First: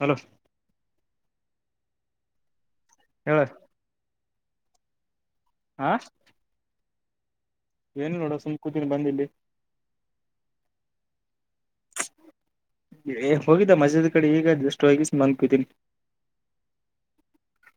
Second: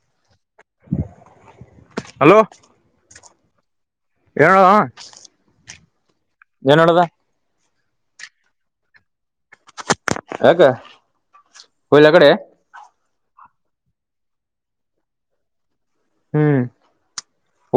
Hello hello ಹೇಳ ಳ ಹಾ ಕನ್ನಡದ ಏನು ನೋಡ ಸುಮ್ ಕೂತಿನ ಬಂದಲ್ಲಿ ಹಕ್ಕ ಹಯಲ ಕಡೆ ಹೋಗಿದ್ದ ಮಜದ ಕಡೆ ಈಗ ಅಷ್ಟು ಹೋಗಿಸ ಮಂಪಿದ್ದೀನಿ ಹ್ಮ್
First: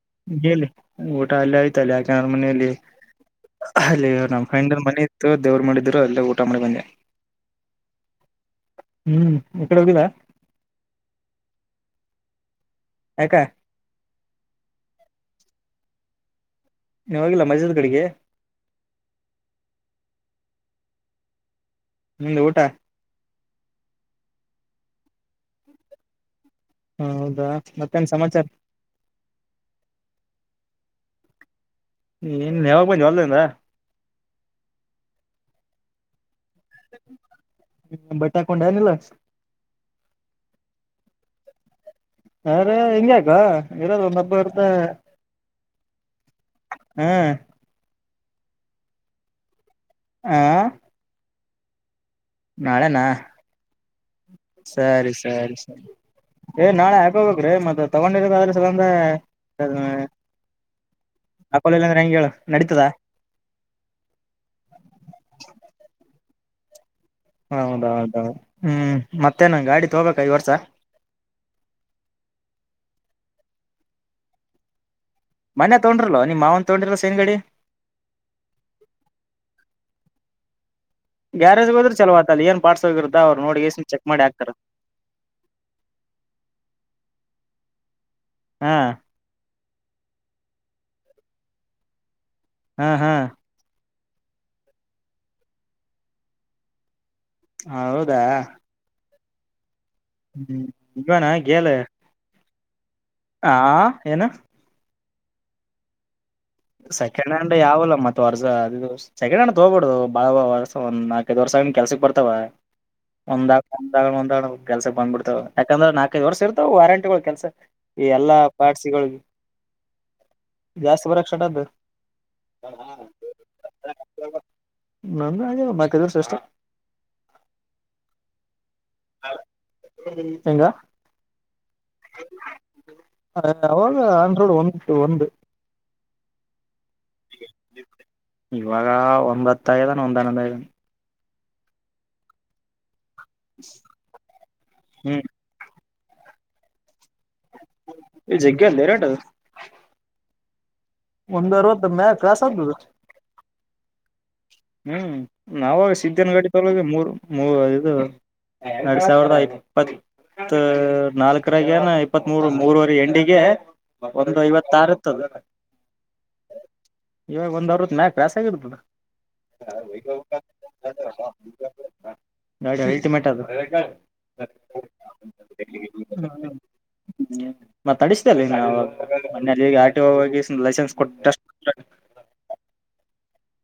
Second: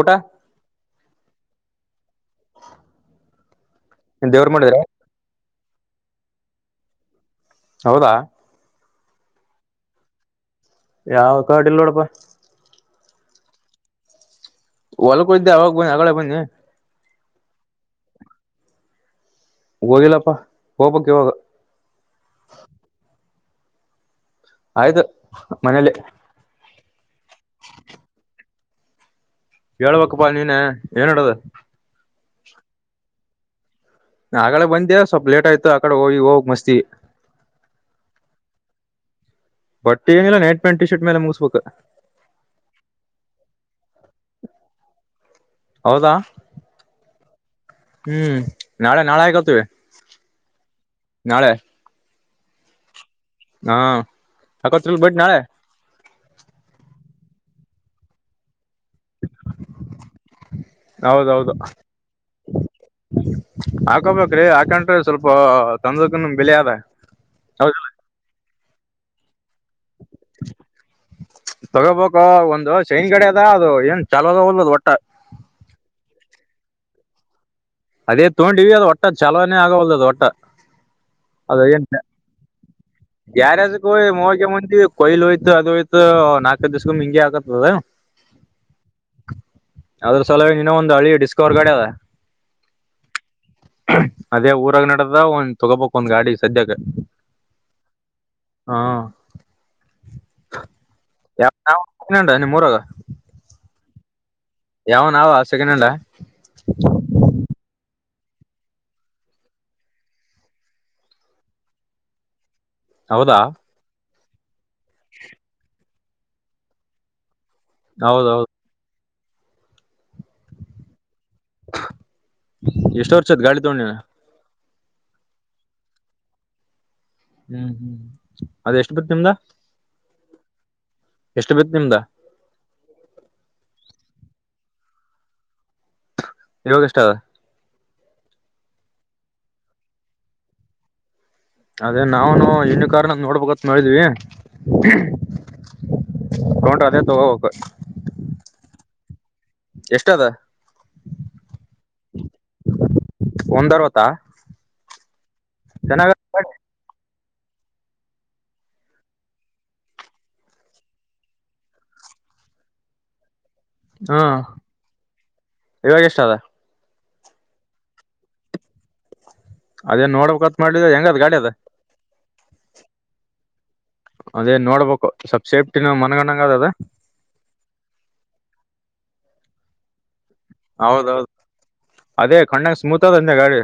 ಊಟ ಎಲ್ಲಿ ಊಟ ಅಲ್ಲ ಆಐ್ತಲ್ಲ ಯಾಕೆನ್ರ ಮನೆಯಲ್ಲಿ ಅಲ್ಲಿ ನೀನ್ ದೇವ್ರ ನಮ್ ಫಂಡ್ ಮಾಡಿದ್ರ ಮನ ಇತ್ತು ದೇವರು ಮಾಡಿದ್ರು ಅಲ್ಲ ಊಟ ಮಾಡಿ ಬಂದೆ ಹೌದಾ ಹ್ಮ್ ಇಕಡೆ ಹೋಗಿದ ಯಾವ ಕಾರ್ಡ್ ಇಲ್ ನೋಡಪ ಹಕ ಹೊಲ್ಕೊ ಇದ್ದೆ ಅವಾಗ ಬನ್ನಿ ಆಗಡೆೇ ಬನ್ನಿ ನೀ ಹೋಗಿಲ್ಲ ಮಜಜದ್ ಕಡೆಗೆ ಹೋಗಿಲ್ಲಪ್ಪ ಹೋಗಬಕ್ ಇವಾಗ ನಿಮ್ದು ಊಟ ಆಯ್ತು ಮನೇಲಿ ಹಾ ಹೌದಾ ಮತ್ತೇನ್ ಸಮಾಚಾರ ಹೇಳ್ಬೇಕಪ್ಪಾ ನೀನ ಏನ್ಡದು ಇನ್ ಯಾವಾಗ ಬನ್ನಿ ಹೊಲ್ದಿಂದ ಆಗಡೆ ಬಂದೆ ಸ್ವಲ್ ಲೇಟ್ ಆಯ್ತು ಆಕಡೆ ಹೋಗಿ ಹೋಗಿ ಮಸ್ತ್ ಬಟಾಕೊಂಡನಲ್ಲ ಬಟ್ಟೆ ಏನಿಲ್ಲ ನೈಟ್ ಪ್ಯಾಂಟ್ ಟಿ ಶರ್ಟ್ ಮೇಲೆ ಮುಗಿಸ್ಬೇಕು ಯಾರ ಹೆಂಗ್ಯಾಕ ಇರದ ಒಂದ ಹಬ್ಬ ಇರ್ತ ಹೌದಾ ಹಾ ಹ್ಮ್ ನಾಳೆ ನಾಳೆ ಆಕತ್ವಿ ಆ ನಾಳೆ ನಾಳೆನಾ ಹಾ ಹಾಕೋತ್ರಿಲ್ ಸರಿ ಬಿಟ್ ನಾಳೆ ಸರಿ ಸರಿ ಏ ನಾಳೆ ಹಾಕ ಹಾಕೋಬೇಕ್ರೀ ಮತ್ತ ತಗೊಂಡಿರದಾದ್ರೆ ಸಂದ ಹೌದೌದು ಹಾಕೊಳಿಲ್ಲ ಇಲ್ಲ ಅಂದ್ರೆ ಹೆಂಗೆ ಹೇಳು ನೆಡೀತದ ಹಾಕೋಬೇಕ್ರಿ ಹಾಕಂಡ್ರೆ ಸ್ವಲ್ಪ ತಂದಕನು ಬೆಲೆ ಅದ ಹೌದೌದ ಹ್ಮ್ ಮತ್ ಮತ್ತೇ ಗಾಡಿ ತಕೊಬೇಕ ಈ ವರ್ಷ ಚೈನ್ ಗಾಡಿ ಅದ ಅದು ಏನ್ ಚಲೋದ ಹೊಲ್ಲದು ಒಟ್ಟ ಮನೆಯ ತಗೊಂಡ್ರಲ್ ನಿಮ್ಮ ಮಾವನ್ ತಗೊಂಡ್ರಿಲ್ಲ ಶೈನ್ ಗಾಡಿ ಅದೇ ತೊಗೊಂಡಿವಿ ಅದು ಒಟ್ಟ ಚಾಲೋನೇ ಆಗವಲ್ದು [inaudible] ಗ್ಯಾರೇಜ್ ಹೋಡ್ರು ಚಲೋತ ಅಲ್ಲಿ ಏನ್ ಪಾರ್ಟ್ಸ್ ಹೋಗಿರುತ್ತ ಅವ್ರು ನೋಡಿ ಗ್ಯಾರೇಜ್ ಎಷ್ಟ್ ಚೆಕ್ ಮಾಡಿ ಹೋಮೋಗೆ ಹಾಕ್ತಾರ ಮುಂದಿ ಕೊಯ್ಲು ಹೋಯ್ತು ಅದು ಹೋಯ್ತು ನಲ್ಕ ಐದು ದಿವಸ ಇಂಗೆ ಆಕತ್ತ [unintelligible] ಹ್ಮ್ ಅದ್ರ ಸಲ ಇನೋ ಒಂದ್ ಹಳೆ ಡಿಸ್ಕವರ್ ಗಾಡಿ ಅದ ಹ್ಮ್ ಹ್ಮ್ ಅದೇ ಊರಾಗ ನೆಡದ ಒಂದ್ ತೊಗೋಬೇಕು ಒಂದ್ ಗಾಡಿ ಸದ್ಯಕ್ಕೆ ಹ ಹೌದಾ ಹ್ಮ್ [unintelligible] ನಿಮ್ಮೂರಾಗ ಹಾ ಏನು ಯಾವನಾವ ಸೆಕಂಡ್ ಹ್ಯಾಂಡಲ್ ಆ ವರ್ಷ ಅದು ಸೆಕಂಡ್ ಹ್ಯಾಂಡಲ್ ತಗೋಬೋಡುದು ಬಾಳ ವರ್ಷ್ ಒಂದ ನಾಲ್ಕೈದು ವರ್ಷ ಆಗ ಕೆಲ್ಸಕ್ ಬರ್ತಾವ ಹೌದಾ ಒಂದ ಒಂದ ಕೆಲ್ಸಕ್ ಬಂದ್ಬಿಡ್ತಾವ ಯಾಕಂದ್ರೆ ನಾಲ್ಕೈಐದು ವರ್ಷ ಇರ್ತಾವ ವಾರಂಟಿಗಳು ಕೆಲ್ಸ ಈ ಎಲ್ಲಾ ಹೌದೌದು ಪಾಡ್ಸಿಗಳಿಗೆ ಜಾಸ್ತಿ ಬರಕ್ ಸ್ಟಾರ್ಟ್ ಆದ ಎಷ್ಟ ವರ್ಷ ಆಯ್ತು ಗಾಡಿ ತಗೊಂಡ ನಿನ್ ನಂದ ಹಾಗೆ ಮತ್ತವ್ರ ಹ್ಮ್ ಹ್ಮ್ ಅದ ಎಷ್ಟು ಬತ್ ನಿಮ್ದ ಹೆಂಗ ಎಷ್ಟು ಬಿತ್ತು ನಿಮ್ದ ಅವಾಗ ಆಂಡ್ರಾಯ್ಡ್ ಒಂದು ಒಂದು ಇವಾಗ ಎಸ್ಟ್ ಅವೇ ಇವಾಗ ಒಂಬತ್ತ ಆಗಿದನ್ನ ಒಂದ್ ಹನ್ನೊಂದ ಆಗಿದನ್ನ ಅದೇ ನಾವುನು ಇನೋವ ಕಾರ್ ನೋಡ್ಬೇಕತ್ ಮಾಡಿದ್ವಿ ಹ್ಮ್ ತಕೊಂಡ್ರೆ ಅದೇ ತಗೋಬೇಕು ಈ ಜಗ್ಗೆಲ್ಲರಟದು ಎಷ್ಟ ಅದ ಒಂದು ಅರವತ್ತು ಮೇಲೆ ಕ್ರಾಸ್ ಅದ್ದದು ಒಂದ್ ಅರವತ್ತಾ ಹ್ಮ್ ನಾವು ಚೆನ್ನಾಗ ಸಿದ್ದನ ಗಾಡಿ ತಕೊಂಡಾಗ ಮೂರ್ ಇದು ಎರಡ್ ಸಾವಿರದ ಇಪ್ಪತ್ ಮತ್ ನಾಲ್ಕರಾಗನ ಇಪ್ಪತ್ ಮೂರು ಮೂರವರೆ ಎಂಡಿಗೆ ಹಾ ಒಂದು ಐವತ್ತ ಆರು ಇತ್ತು ಅದು [unintelligible] ಇವಾಗ ಒಂದ್ ಅರವತ್ತು ನಾಲ್ಕು ಮೇಲೆ ಆಗಿರ್ತ್ತದ ಅದೇನ್ ನೋಡ್ಬಬೇಕತ್ ಮಾಡ್ಲಿ ಹೆಂಗದ್ ಗಾಡಿ ಅದ್ ನೋಡಿ ಅಲ್ಟಿಮೇಟ್ ಅದ್ ಅದೇ ನೋಡ್ಬೇಕು ಸ್ವಲ್ಪ್ ಸೇಫ್ಟಿನ ಮನ್ಗಣಂಗ ಅದ ಅದ ಮತ್ತತ್ ಅಡಿಸತೇಲ್ಲಿ ನಾವು ಮೊನ್ನೆ ಆರ್ ಟಿ ಓ ಗೆ ಹೋಗಿ ಲೈಸೆನ್ಸ್ ಕೊಟ್ಟ ಹೌದೌದು ಅದೇ ಕಣ್ಣಂಗ ಸ್ಮೂತ್ ಅದ ಅಂದೆ ಗಾಡಿ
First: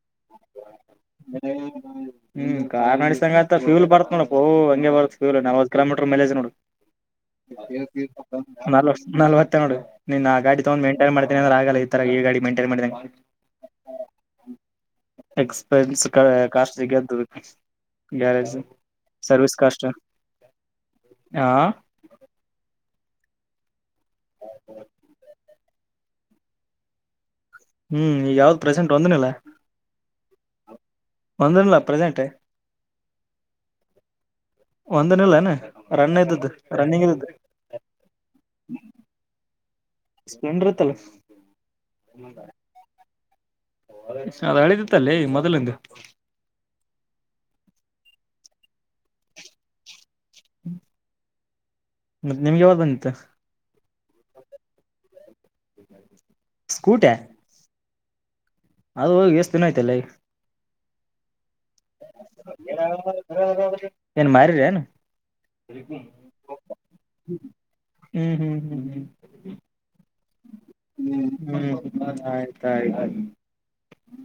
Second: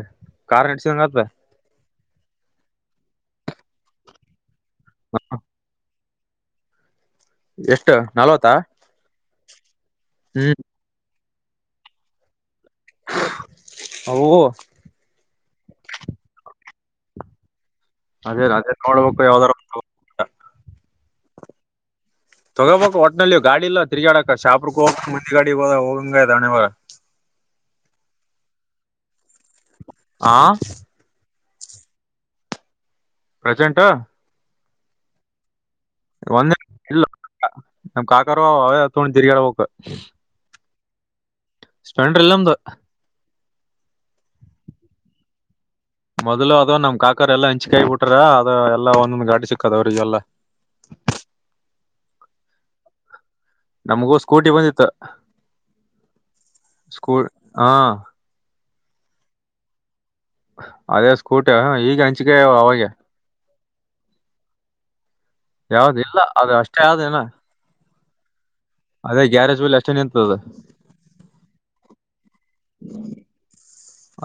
ಕಾರ್ ನಡ್ಸಿದಂಗ ಆತ ಹ್ಮ್ ಕಾರ್ ಅಡಸಂಗತ್ತ ಫ್ಯೂಲ್ ಬರ್ತನೋಡ ಪೋ ಇಂಗ ಬರುತ್ತ ಫ್ಯೂಲ್ ನಲವತ್ತು ಕಿಲೋಮೀಟರ್ ಮೇಲೆ ಇದೇ ನೋಡು ಎಷ್ಟು ನಲ್ವತ್ತಾ ನಲವತ್ತು ನೋಡು ನೀನ್ ಆಗಾ ಹ್ಮ್ ತಗೊಂಡ್ ಮೈಂಟನ್ ಮಾಡ್ತನಿ ಅ್ರಂದೇ ಆಗಲ್ಲ ಈ ತರ ಈಗಾಡಿ ಮೈಂಟ ಮೇಂಟೈನ್ ಮಾಡಿದಾಗೆ ಅವು ಎಕ್ಸ್ಪೆನ್ಸ್ಕ ಕಾಸ್ಟ್ಲಿ ಅದೇ ಗ್ಯಾರಜ್ ಅದೇ ನೋಡ್ಬೇಕು ಯಾವ್ದಾರ ಸರ್ವಿಸ್ ಕಷ್ಟ್ ಹಾ ಹೋಗಬೇಕ್ ಒ ಹೊಟ್ನಲ್ಲಿ ಗಾಡಿ ಇಲ್ಲ ತಿರ್ಗಾಡಕ ಶಾಪರ್ಕ್ ಹೋಗ ಮುಂದಿ ಗಾಡಿಗ [unintelligible] [unintelligible] ಹ್ಮ್ ಈ ಗ್ ಯಾವ್ದ್ ಪ್ರೆಸೆಂಟ್ ಒಂದನಿಲ್ಲ ಹಾ ಒಂದು ಇಲ್ಲ ಪ್ರೆಸೆಂಟೇ ಪ್ರಸೆಂಟು ಒಂದನಿಲ್ಲನೆ ರನ್ನ ಇದ್ದದ್ದು ಒಂದೇ ಇಲ್ಲ ರನ್ನಿಂಗ್ ಇದ್ ನಮ್ ಕಾಕರು ಅವ ಎತ್ಕೊಂಡ್ ದಿರ್ಗಾಡ್ ಬೇಕು. [unintelligible] ಸ್ಪ್ರೆಂಡ್ ಇಲ್ಲ ನ ಅದ ಅಳಿದಿತ್ತಲ್ಲೇ ಮೊದಲಿಂದು. ಮೊದಲು ಅದ್ ನಮ್ ಕಾಕರೆಲ್ಲ ಹಂಚ ಕಾಯಿ ಬಿಟ್ರ ಅದ ಎಲ್ಲಾ ಒಂದೊಂದ್ ಗಾಡಿ ಸಿಕ್ಕತದ ಅವ್ರಿಗೆಲ್ಲಾ. [unintelligible] ಮತ್ತೆ ನಿಮ್ಗೆ ಯಾವ್ಗ್ ಬಂದಿತ್ ನಮ್ಗೂ ಸ್ಕೂಟಿ ಬಂದಿತ್ತು ಸ್ಕೂಟಿ ಸ್ಕೂ ಹಾ. ಅದು ಹೋಗಿ ಎಷ್ಟು ದಿನಯ್ತಲೆ. ಅದೇ ಸ್ - - ಸ್ಕೂಟ ಈಗ ಹಂಚಿಕೇ ಅಗಾವ್ ಅವಾಗೆ. ಏನ್ ಮಾರಿರಿ ಏನು ಯಾವ್ದ ಇಲ್ಲ ಅದು ಅಷ್ಟೇ ಆದೇಲ್ಲ. ಹ್ಮ್ ಹ್ಮ್ ಹ್ಮ್ ಅದೇ ಗ್ಯಾರೇಜ್ ಅಲ್ಲಿ ಅಷ್ಟೇ ನಿಂತದ. ಹ್ಮ್ ಆಯ್ತಾಯ್ತು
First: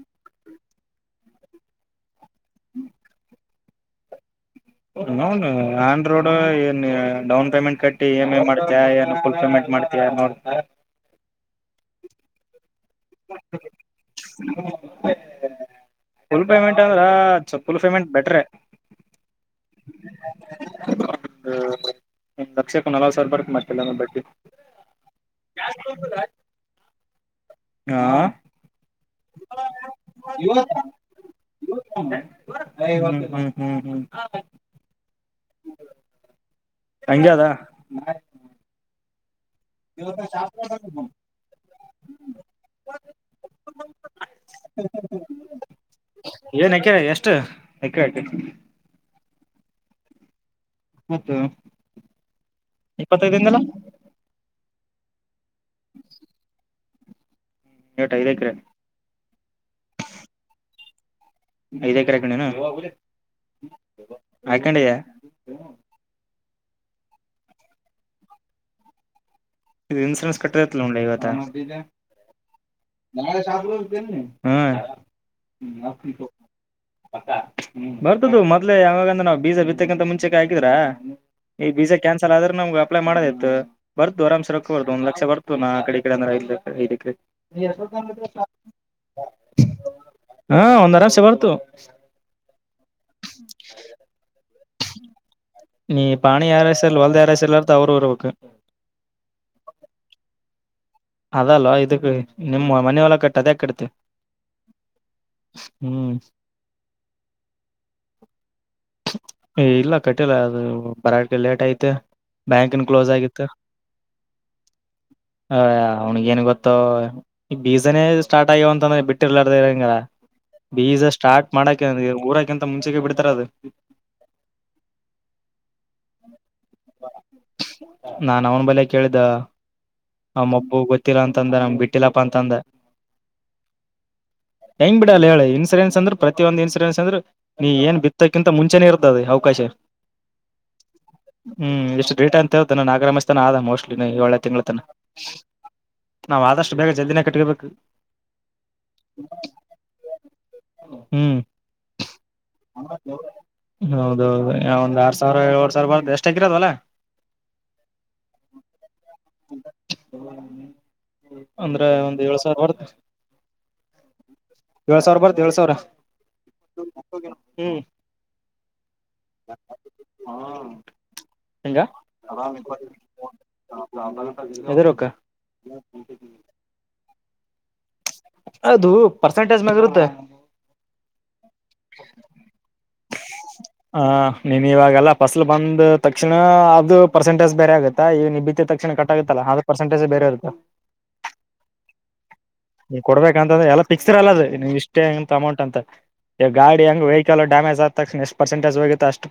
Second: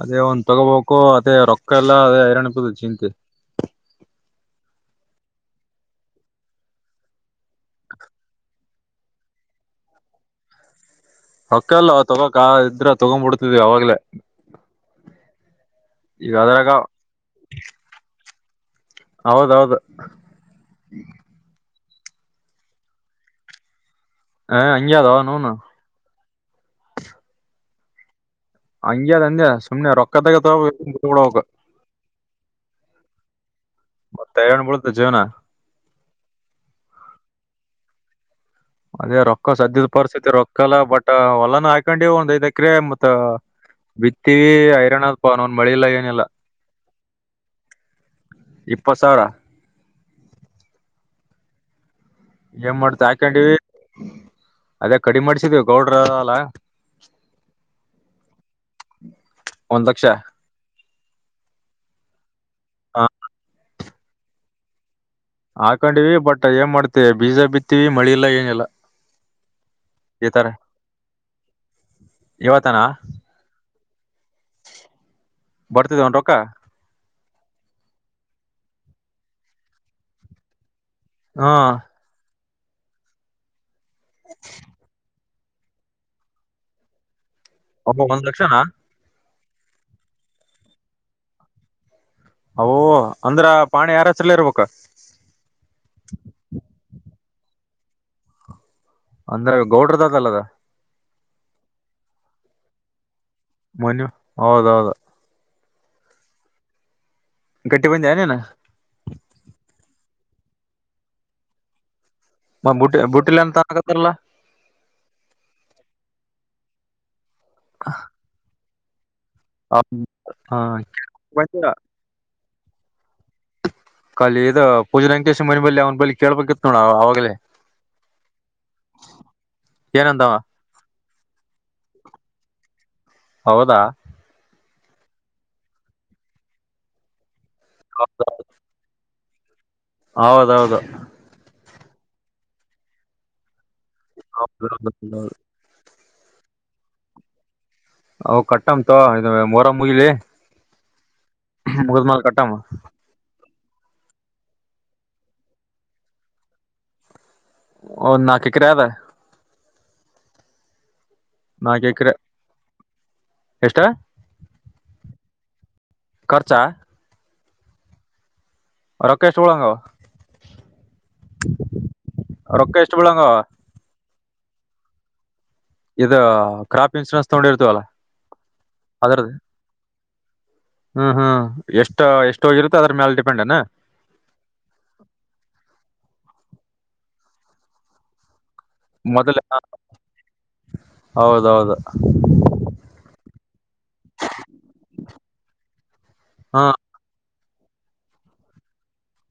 ಅದೇ ಒಂದ್ ತಗೋಬೇಕು. ಅ ರೊಕ್ಕ ಎಲ್ಲ ಐರನಪುದು ಚಿಂತಿ - ಅವನೋವ್ನ್ ಆನ್ ರೋಡ್ ಏನ್ ಡೌನ್ ಪೇಮೆಂಟ್ ಕಟ್ಟಿ ಇ ಎಮ್ ಐ ಮಾಡ- - ಮತ್ತೆ ಏನ ಫುಲ್ ಪೇಮೆಂಟ್ ಮಾಡ್ತೀಯ ನೋಡ್ - ಹಕ್ಕಲ್ ತಗೋಕ್ ಇದ್ರ ತಗೊಂಬುಡುತಿವಿ ಅವಾಗ್ಲೇ. ಈಗ ಫುಲ್ ಅದ್ರಾಗ ಪೇಮೆಂಟ್ ಅಂದ್ರ ಚ ಫುಲ್ ಪೇಮೆಂಟ್ ಬೆಟ್ರೆ. [unintelligible] ತಕ್ಷಕ ನಲ್ವತ್ತು ಸಾವಿರ ಬರುತ್ತೇ ಮತ್ತೆ ಮಾತಿಲ್ಲ ಹ ಅಂಗೇ ಅದ ಅವನೌನ್ನ. ಹಾ ಹಂಗೆ ಅಂದೆ ಸುಮ್ನೆ ರೊಕ್ಕದಾಗ ತಕೋಬೇಕ ಬಿಟ್ಟಬಿಡ ಬೇಕು. ಹುಂ ಮತ್ತೆ ಎನ್ [unintelligible] ಜೀವ್ನ ಹಂಗೇ ಅದ ಅದೇ ರೊಕ್ಕ ಸದ್ಯದ ಪರಿಸ್ಥಿತಿ ರೊಕ್ಕಲ್ಲ ಬಟ್ ಹೊಲಾನ ಹಾಕೊಂಡಿ ಒಂದ್ ಐದ ಎಕ್ರೆ ಮತ್ತ್ ಬಿತ್ತಿ ಐರಾಣಪ ಒನ್ ಮಳಿ ಇಲ್ಲ ಏನಿಲ್ಲ. ಏನ್ ಎಕೆ ಎಷ್ಟು ಎಕ್ಕ ಇಪ್ಪತ್ ಸಾವಿರ [unintelligible] ಏನ್ ಮಾಡ್ತ ಹಾಕೊಂಡಿ ಇಪ್ಪತ್ತೈದಿಂದಲ್ಲ ಅದೇ ಕಡಿಮೆ ಮಾಡಸಿದವಿ ಗೌಡ್ರ ಹೋಲ. ಎಟ್ ಐದೆಕ್ರೆ. ಒಂದ್ ಲಕ್ಷ ಐದ ಎಕರೆ ಹಾಕಂಡೆನು ಹ ಹಾಕಂಡಿಯ. ಹಾಕೊಂಡಿವಿ ಬಟ್ ಏನ್ ಮಾಡ್ತಿ ಬೀಜ ಬಿತ್ತೀ ವಿ ಮಳಿ ಇಲ್ಲ ಏನಿಲ್ಲ. ಇದು ಈ ಇನ್ಸೂರೆನ್ಸ್ ತರ ಕಟ್ಟಗಾತ್ ನೊಡ್ಲೆ ಇವತ್ತ ಇವತ್ತನಾ ಬರ್ತಿದ ಒನ್ ರೊಕ್ಕ ಹ್ಮ್ ಬರ್ತದು ಮೊದ್ಲೇ ಯಾವಾಗಂದ ನಾವ್ ಬೀಜ ಬಿತ್ತಕ್ಕಂತ ಮುಂಚೆಕ್ಕೆ ಹಾಕಿದ್ರಾ. ಹಾ ಈ ಬೀಜಾ ಕ್ಯಾನ್ಸಲ್ ಆದ್ರೆ ನಮ್ಗೆ ಅಪ್ಲೈ ಮಾಡೋದ್ ಇತ್ತು ಬರ್ತು ಆರಾಮ್ಸ ರೊಕ್ಕಬರ್ದುು ಒಂದ ಲಕ್ಷ ಬರ್ತ ಇತ್ತು ನಾ ಕಡೆ ಕಡೆಂದ್ರ ಐದೆಕ್ರೆ. ಒಬ್ಬ ಒಂದ್ ಲಕ್ಷನಾ ಹಾ ಒಂದ್ ಅರಾಮ್ಸೆ ಬರ್ತು. ಹೊ ಅಂದ್ರ ಪಾಣಿ ಯಾರ್ ಹೆಸ್ರಲ್ ಇರ್ಬೇಕು. ಈ ಪಾಣಿ ಯಾರ್ ಹೆಸರ ಹೋಲ್ಡ್ ಹೆಸರು ಅವ್ರ ಇರ್ಬೇಕು ಅಂದ್ರೆ ಗೌಡ್ರದಾದ ಅಲ್ಲದ ಅದಲ್ವಾ ಇದಕ್ಕೆ ನಿಮ್ಮ ಮನ ಎಲ್ಲ ಕಟ್ಟ ಅದ್ಯಾಕ್ ಕಟ್ತಿ ಮನು ಹೌದೌದ ಹೂ ಕಟ್ಟಿ ಬಂದ್ಯಾ ನೀನು ಇಲ್ಲ ಕಟ್ಟಿಲ್ಲ ಅದು ಬರ ಲೇಟ್ ಐತು ಬ್ಯಾಂಕುನ್ನು ಬುಟ್ಟಿ ಕ್ಲೋಸ್ ಬುಟ್ಟಿಲ್ ಆಗತ್ತು ಅಂತ ಅನಕತ್ತಲ್ಲ ಹ ಅವ್ನಿಿಗೆೇನ್ ಗೊತ್ತ ಈ ಬೀಸನೇ ಸ್ಟಾರ್ಟ್ ಆಗ್ಯವ ಅಂತಂದ್ರೆ ಬಿಟ್ಟ ಂಗ ಹಾ ಬೀಜ ಸ್ಟಾರ್ಟ ಮಾಡಕ ಊರಕಿಂತ ಮುಂಚೆ ಬಿಡ್ ಕಲಿ ಇ ಪೂಜೆ ರಂಕೇಶ ಮನೆ ಬಳಿ ಅವ್ನ ಬಳಿ ಕೇಳ್ಬೇಕಿತ್ತು ನೋಡ ಅವಾಗಲೇ ನಾನ್ ಅವನ್ ಬಲೆ ಕೇಳ್ದ ಏನಂದವ ಅವಮ್ಮಬ್ಬು ಗೊತ್ತಿಲ್ಲ ಅಂತಂದ ನಮ್ ಬಿಟ್ಟಿಲ್ಲಪ್ಪಾ ಅಂತಂದ ಹೌದಾ ಹೆಂಗ್ ಬಿಡಲ್ಲ ಹೇಳ ಇನ್ಸೂರೆನ್ಸ್ ಅಂದ್ರ ಪ್ರತಿಯೊಂದು ಇನ್ಸೂರೆನ್ ಅಂದ್ರೆ ನೀ ಏನ್ ಬಿತ್ತಕ್ಕಿಂತ ಮುಂಚೆ ಇ ಇರ್ತಾತಿ ಅವಕಾಶ ಹೌದೌದು ಹೂ ಞ ಎಷ್ಟು ೇಟ್ ಅಂತ ಹೇಳ್ದು ನಾಗರಮಾಸಿ ಆದ ಮೋಸ್ಟ್ಲಿ ಏಳೇ ತಿಂಗಳ ತನ ಹೌದೌದು ನಾವ್ ಆದಷ್ಟು ಬೇಗ ಜಲ್ದಿನ ಕಟ್ಕಬೇಕು ಅವು ಕಟ್ಟಂ ತಗೋ ಇ ಮೋರಂ ಮುಗಿಲಿ ಹ್ಮ್ ಮುಗ್ಡ್ಮೇಲೆ ಕಟ್ಟಾಮ ಹೌದೌದು ಒಂದ್ ಆರ್ ಸಾವಿರ ಏಳ ಡ್ ಸಾವಿರ ಬರುತ ಎಷ್ಟಾ ಎಕರೆ ಆದ ಹೊಲ ಹೌದು ನಾಕ್ ಎಕರೆ ಆದ ಹ ಅಂದ್ರೆ ಎಕರೆ ಒಂದ್ ಏಳ್ ಸಾವಿರ ಬರ್ತ್ ಎಷ್ಟ ಏಳ್ ಸಾವಿರ ಬರ್ತ್ ಏಳ್ ಸಾವಿರ ಖರ್ಚಾ ಹೂ ಹೂ ರೊಕ್ಕ ಎಷ್ಟು ಬೀಳಂಗವ ಈಗ ರೊಕ್ಕ ಎಷ್ಟು ಬೀಳಂಗವ ಹೇಡ್ರು ರೊಕ್ಕ ಇ ಕ್ರಾಪ್ ಇನ್ಸೂರೆನ್ಸ್ ತಗೊಂಡಿ ಇರ್ತವಲ್ಲ ಅದು ಪರ್ಸೆಂಟೇಜ್ ಮ್ಯಾಗ ಇರುತ್ತೆ ಹ ಹಾ ಎಷ್ಟ ಎಷ್ಟೋಗಿರುತ್ತೋ ಅದ್ರ ಮ್ಯಾಲ ಡಿಪೆಂಡ್ ಏನ ಹ ನೀನ್ ಇವಾಗಲ್ಲ ಫಸಲ್ ಬಂದ ತಕ್ಷಣ ಅದು ಪರ್ಸೆಂಟೇಜ್ ಬೇರೆ ಆಗತ್ತಾ ಈಗ ನಿ ತಕ್ಷಣ ಮೊದಲ ಕಟ್ಟಾಗುತ್ತಲ್ಲ ಆದ್ರ ಪರ್ಸೆಂಟೇಜ ಬೇರೆ ಇರುತ್ತ ಹೌದೌದು ನೀ್ ಕೊಡ್ಬೇಕಂತ್ರ ಎಲ್ಲಾ ಿಕ್ಸ್ರ್ ಅಲ್ಲ ಅದು ನೀವ್ ಇಷ್ಟೇಂತ ಅಮೌಂಟ್ ಅಂತ ಹಾ ಗಾಡಿ ಹೆಂಗ ವ ಚಲೋ ಡ್ಯಾಮೇಜ್ ಆದ ತಕ್ಷಣ ಎಷ್ಟು ಪರ್ಸೆಂಟೇಜ್ ಹೋಗಿತ್ತು ಅಷ್ಟು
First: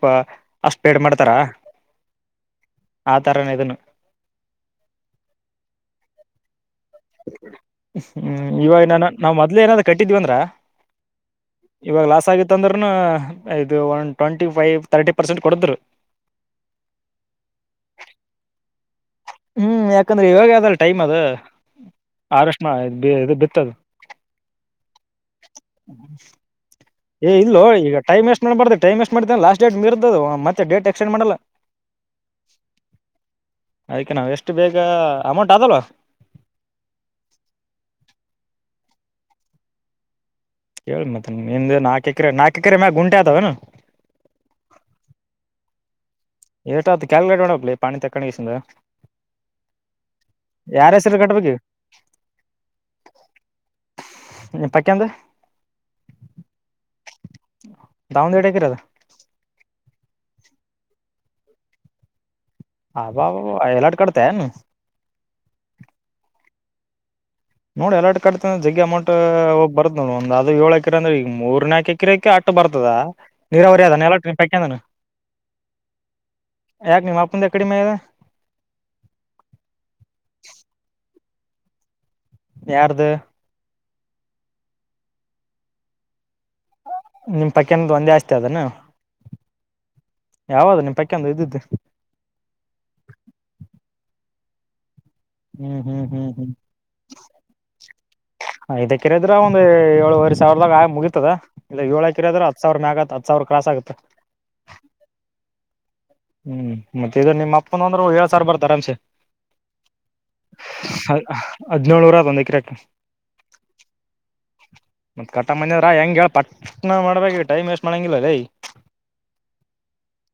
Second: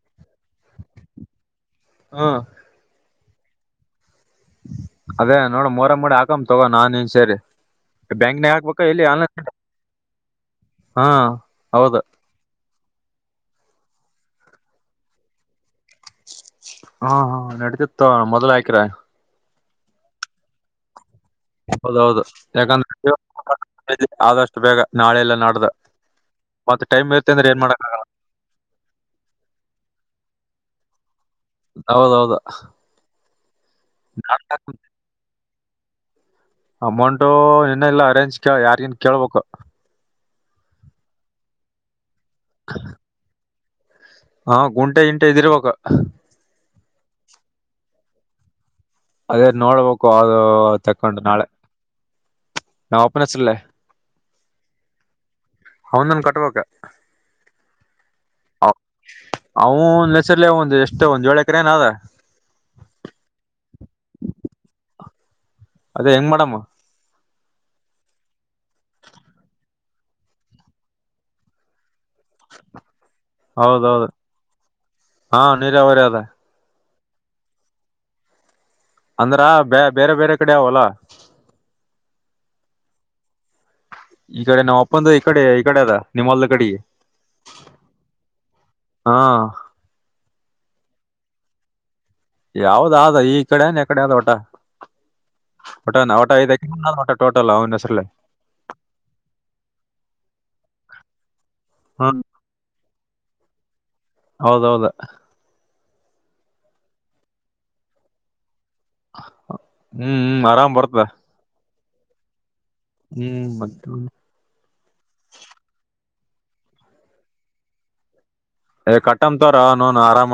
ಅಷ್ಟು ಪೇಡ್ ಮಾಡ್ತಾರ ಹಾ ಆತರನು ಇದುನು ಅದೇ ನೋಡ ಮೊರ ಮೂಡಿ ಹಾಕಮ್ಮ ತಗೋ ನನ್ ನೀನ್ ಸೇರಿ ಬ್ಯಾಂಕ್ನಾಗ ಹೂ ಹಾಕ್ಬೇಕ ಇವಾಗ ಇಲ್ಲಿ ನಾನ ಆನ್ಲೈನ್ ನಾವ್ ಮೊದ್ಲೆ ಏನಾದ್ ಕಟ್ಟಿದ್ವಿ ಅಂದ್ರ ಹಾ ಹೌದು ಇವಾಗ ಲಾಸ್ ಆಗಿತ್ತ ಅಂದ್ರ ಇದು ಒಂದು ಟ್ವೆಂಟಿ ಫೈವ್ ತರ್ಟಿ ಪರ್ಸೆಂಟ್ ಕೊಡದ್ರು ಹಾ ಹಾ ನಡೀತಿ ತಗೋ ಮೊದ್ಲ ಹಾಕಿದ್ರ ಹೂ ಯಾಕಂದ್ರೆ ಇವಾಗ ಅದಲ್ಲ ಟೈಮ್ ಅದ ಹೌದೌದು ಯಾಕಂದ್ರೆ ಆದಷ್ಟು ಬೇಗ ನಾಳೆ ಎಲ್ಲಾ ನಡ್ದ ಹೂ ಏ ಇಲ್ಲೊ ಈಗ ಟೈ್ಮ್ಮ್ ವೇಸ್ಟ್ ಮಾಡಬಾರ್ದುಟೈಮ್ ವಸ್ಟ್ ಮಾಡ್ೇನೆ ಲಾಸ್ ಡೇಟ್ ಮರ್ದ ಅ ಮತ್ತ ಡೇಟ್ ಎಕ್ಸ್ಟಂಡ್ ಮಾಡಲ್ಲ ಹೌದೌದಾ ಅದ್ಕೆ ನಾವು ಎಷ್ಟು ಬೇಗ ಅಮೌಂಟ್ ಆದಲ್ವಾ ಅಮೌಂಟು ಇನ್ನ ಇಲ್ಲ ಅರೇಂಜ್ ಕ ಯಾರಿಗಿನ್ ಕೇಳ್ಬೇಕು ಕೇಳಿ ಮತ್ ನಿಮ್ದ ನಾಲ್ಕ ಎಕರೆ ನಾಲ್ಕ ಎಕರೆ ಮ್ಯಾಗೆ ಗುಂಟೆ ಆದಾವೇನು ಹಾ ಗುಂಟೆ ಇಂಟೆ ಇದಿರ್ಬೇಕ ಏಟ್ ಆತ ಕ್ಯಾಲಕಿಲೇಟ್ ಮಾಡಬೇಕ್ ಲೆ ಪಾಣಿ ತಕ್ಕಂಡೆಸಿಂದ ಅದೇ ನೋಡ್ಬೇಕು ಅದು ಹೆಸರು ತಕೊಂಡು ನಾಳೆ ಕಟ್ಬೇಕು ಈಗ? ನಮ್ಮಪ್ಪನ್ ಹೆಸರ್ಲೆ ನಿ ಪಕೆಂದ ಅವ್ನದೊಂದ ಕಟ್ಬೇಕ ದಾವಣಗೆರೆ ಕಡೆದ ಅವನ್ ಹೆಸರ್ಲೆ ಒಂದು ಎಷ್ಟೇ ಒಂದ ಏಳ ಎಕ್ರೆ ಏನ್ ಆದ ಹಬಾಬಾಬ ಎರೆಡ್ ಕಟ್ಟೇತಾನು ಅದೇ ಹೆಂಗ್ ಮಾಡಮ್ಮ ನೋಡಿ ಎರಡ ಕರ್ತ ಜಗ್ ಅಮೌಂಟ್ ಹೋಗ್ ಬರುದ ನ ಒಂದ ಅದು ಏಳಕಿರಂದ್ರ ಈಗ ಮೂರ್ ನಕ ಕಿರಕ್ಕೆ ಆಟ್ಟು ಬರ್ತದ ನೀರಾವರಿ ಹೌದೌದು ಅದಾನ ಹಾ ನೀರಾವರಿ ಅದ ಯಾಕ ನಿಮ್ಮ್ ಅಪ್ಪಂದ ಎಕಡಿ ಮೇದ ಅಂದ್ರ ಬೇ ಬೇರೆ ಬೇರೆ ಕಡೆ ಅವಲ್ಲ ಯಾರ್ದ ಈ ಕಡೆ ನಾವ ಅಪ್ಪಂದ ಈ ಕಡೆ ಈ ಕಡೆ ಅದ ನಿಮ್ಮೊಲ್ದ ನಿಮ್ ಪಕ್ಯಂದ ಒಂದೇ ಆಸ್ತಿ ಅದಾನ ಹಾ ಯಾವದು ನಿ ತಕ್ಕಂದ ಇದ್ದಿದ್ದೆ ಯಾವ್ದ ಆದ ಈ ಕಡೆ ಅನ್ ಯ ಕಡೆ ಆದ ಊಟ ಹ್ಮ್ ಹ್ಮ್ ಒಟಾನ ಒಟ ಐದಕ ಒಟ ಟೋಟಲ್ ಅವ್ನ ಹೆಸ್ರೇ ಹ ಇದಕ್ಕಿರಿದ್ರ ಒಂದ್ ಏಳುವರೆ ಸಾವಿರದಾಗ ಆ ಮುಗಿತದ ಇಲ್ಲ ಏಳ ಹ್ಮ ಕಿದ್ರ ಹತ್ಸಾವಿರ ಮ್ಯಗ ಹತ್ ಸಾವಿರ ಕ್ರೋಸಗುತ್ ಹೌದೌದು ಹ್ಮ್ ಮತ್ತೆ ಇದ ನಿಮ್ಮ ಅಪ್ಪನ ಅಂದ್ರ ಏಳ್ ಸಾರ್ ಬರ್ತಾರ ಆರಾಮಸೆ ಹ್ಮ್ ಹ್ಮ್ ಆರಾಮ್ ಬರ್ತದ ಹದ ಹದಿನೇಳುರ ಬಂದ ಐಟಿ ಹ್ಮ್ ಮ ಮತ್ ಕಟ್ಟ ಮನದ್ರ ಹೆಂಗ ಹೇಳ ಪಟ್ನ ಮಾಡ್ಬೇಕ ಟೈಮ್ ವೇಸ್ಟ್ ಮಾಡಂಗಿಲ್ಲ ಲೈ ಕಟ್ಟಮ ತೋರೋ ನೌನ ಆರಾಮ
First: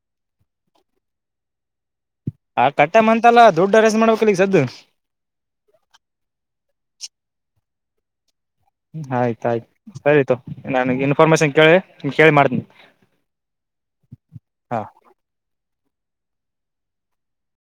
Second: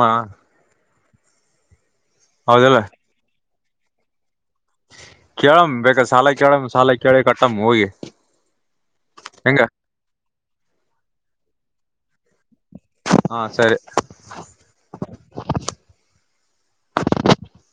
ಆ ಕಟ್ಟಮ ಅಂತಲ್ಲ ದುಡ್ಡ ಅರೇಂಜ್ ಮಾಡದು ಕೇಳಮ ಬೇಕ ಸಾಲ ಕೇಳಮ ಸಾಲ ಕೆೇಳಿ ಕಟ್ಟಮ್ಮ ಹೋಗಿ ಹೆಂಗ ಆಯ್ತಾಯ್ತು ಸರಿತೋ ನನಗೆ ಇನ್ಫಾರ್ಮೇಶನ್ ಕೇಳಿ ಕೇಳಿ ಮಾಡ್ತೀನಿ ತೊ ಹಾ ಸರಿ ಹಾಂ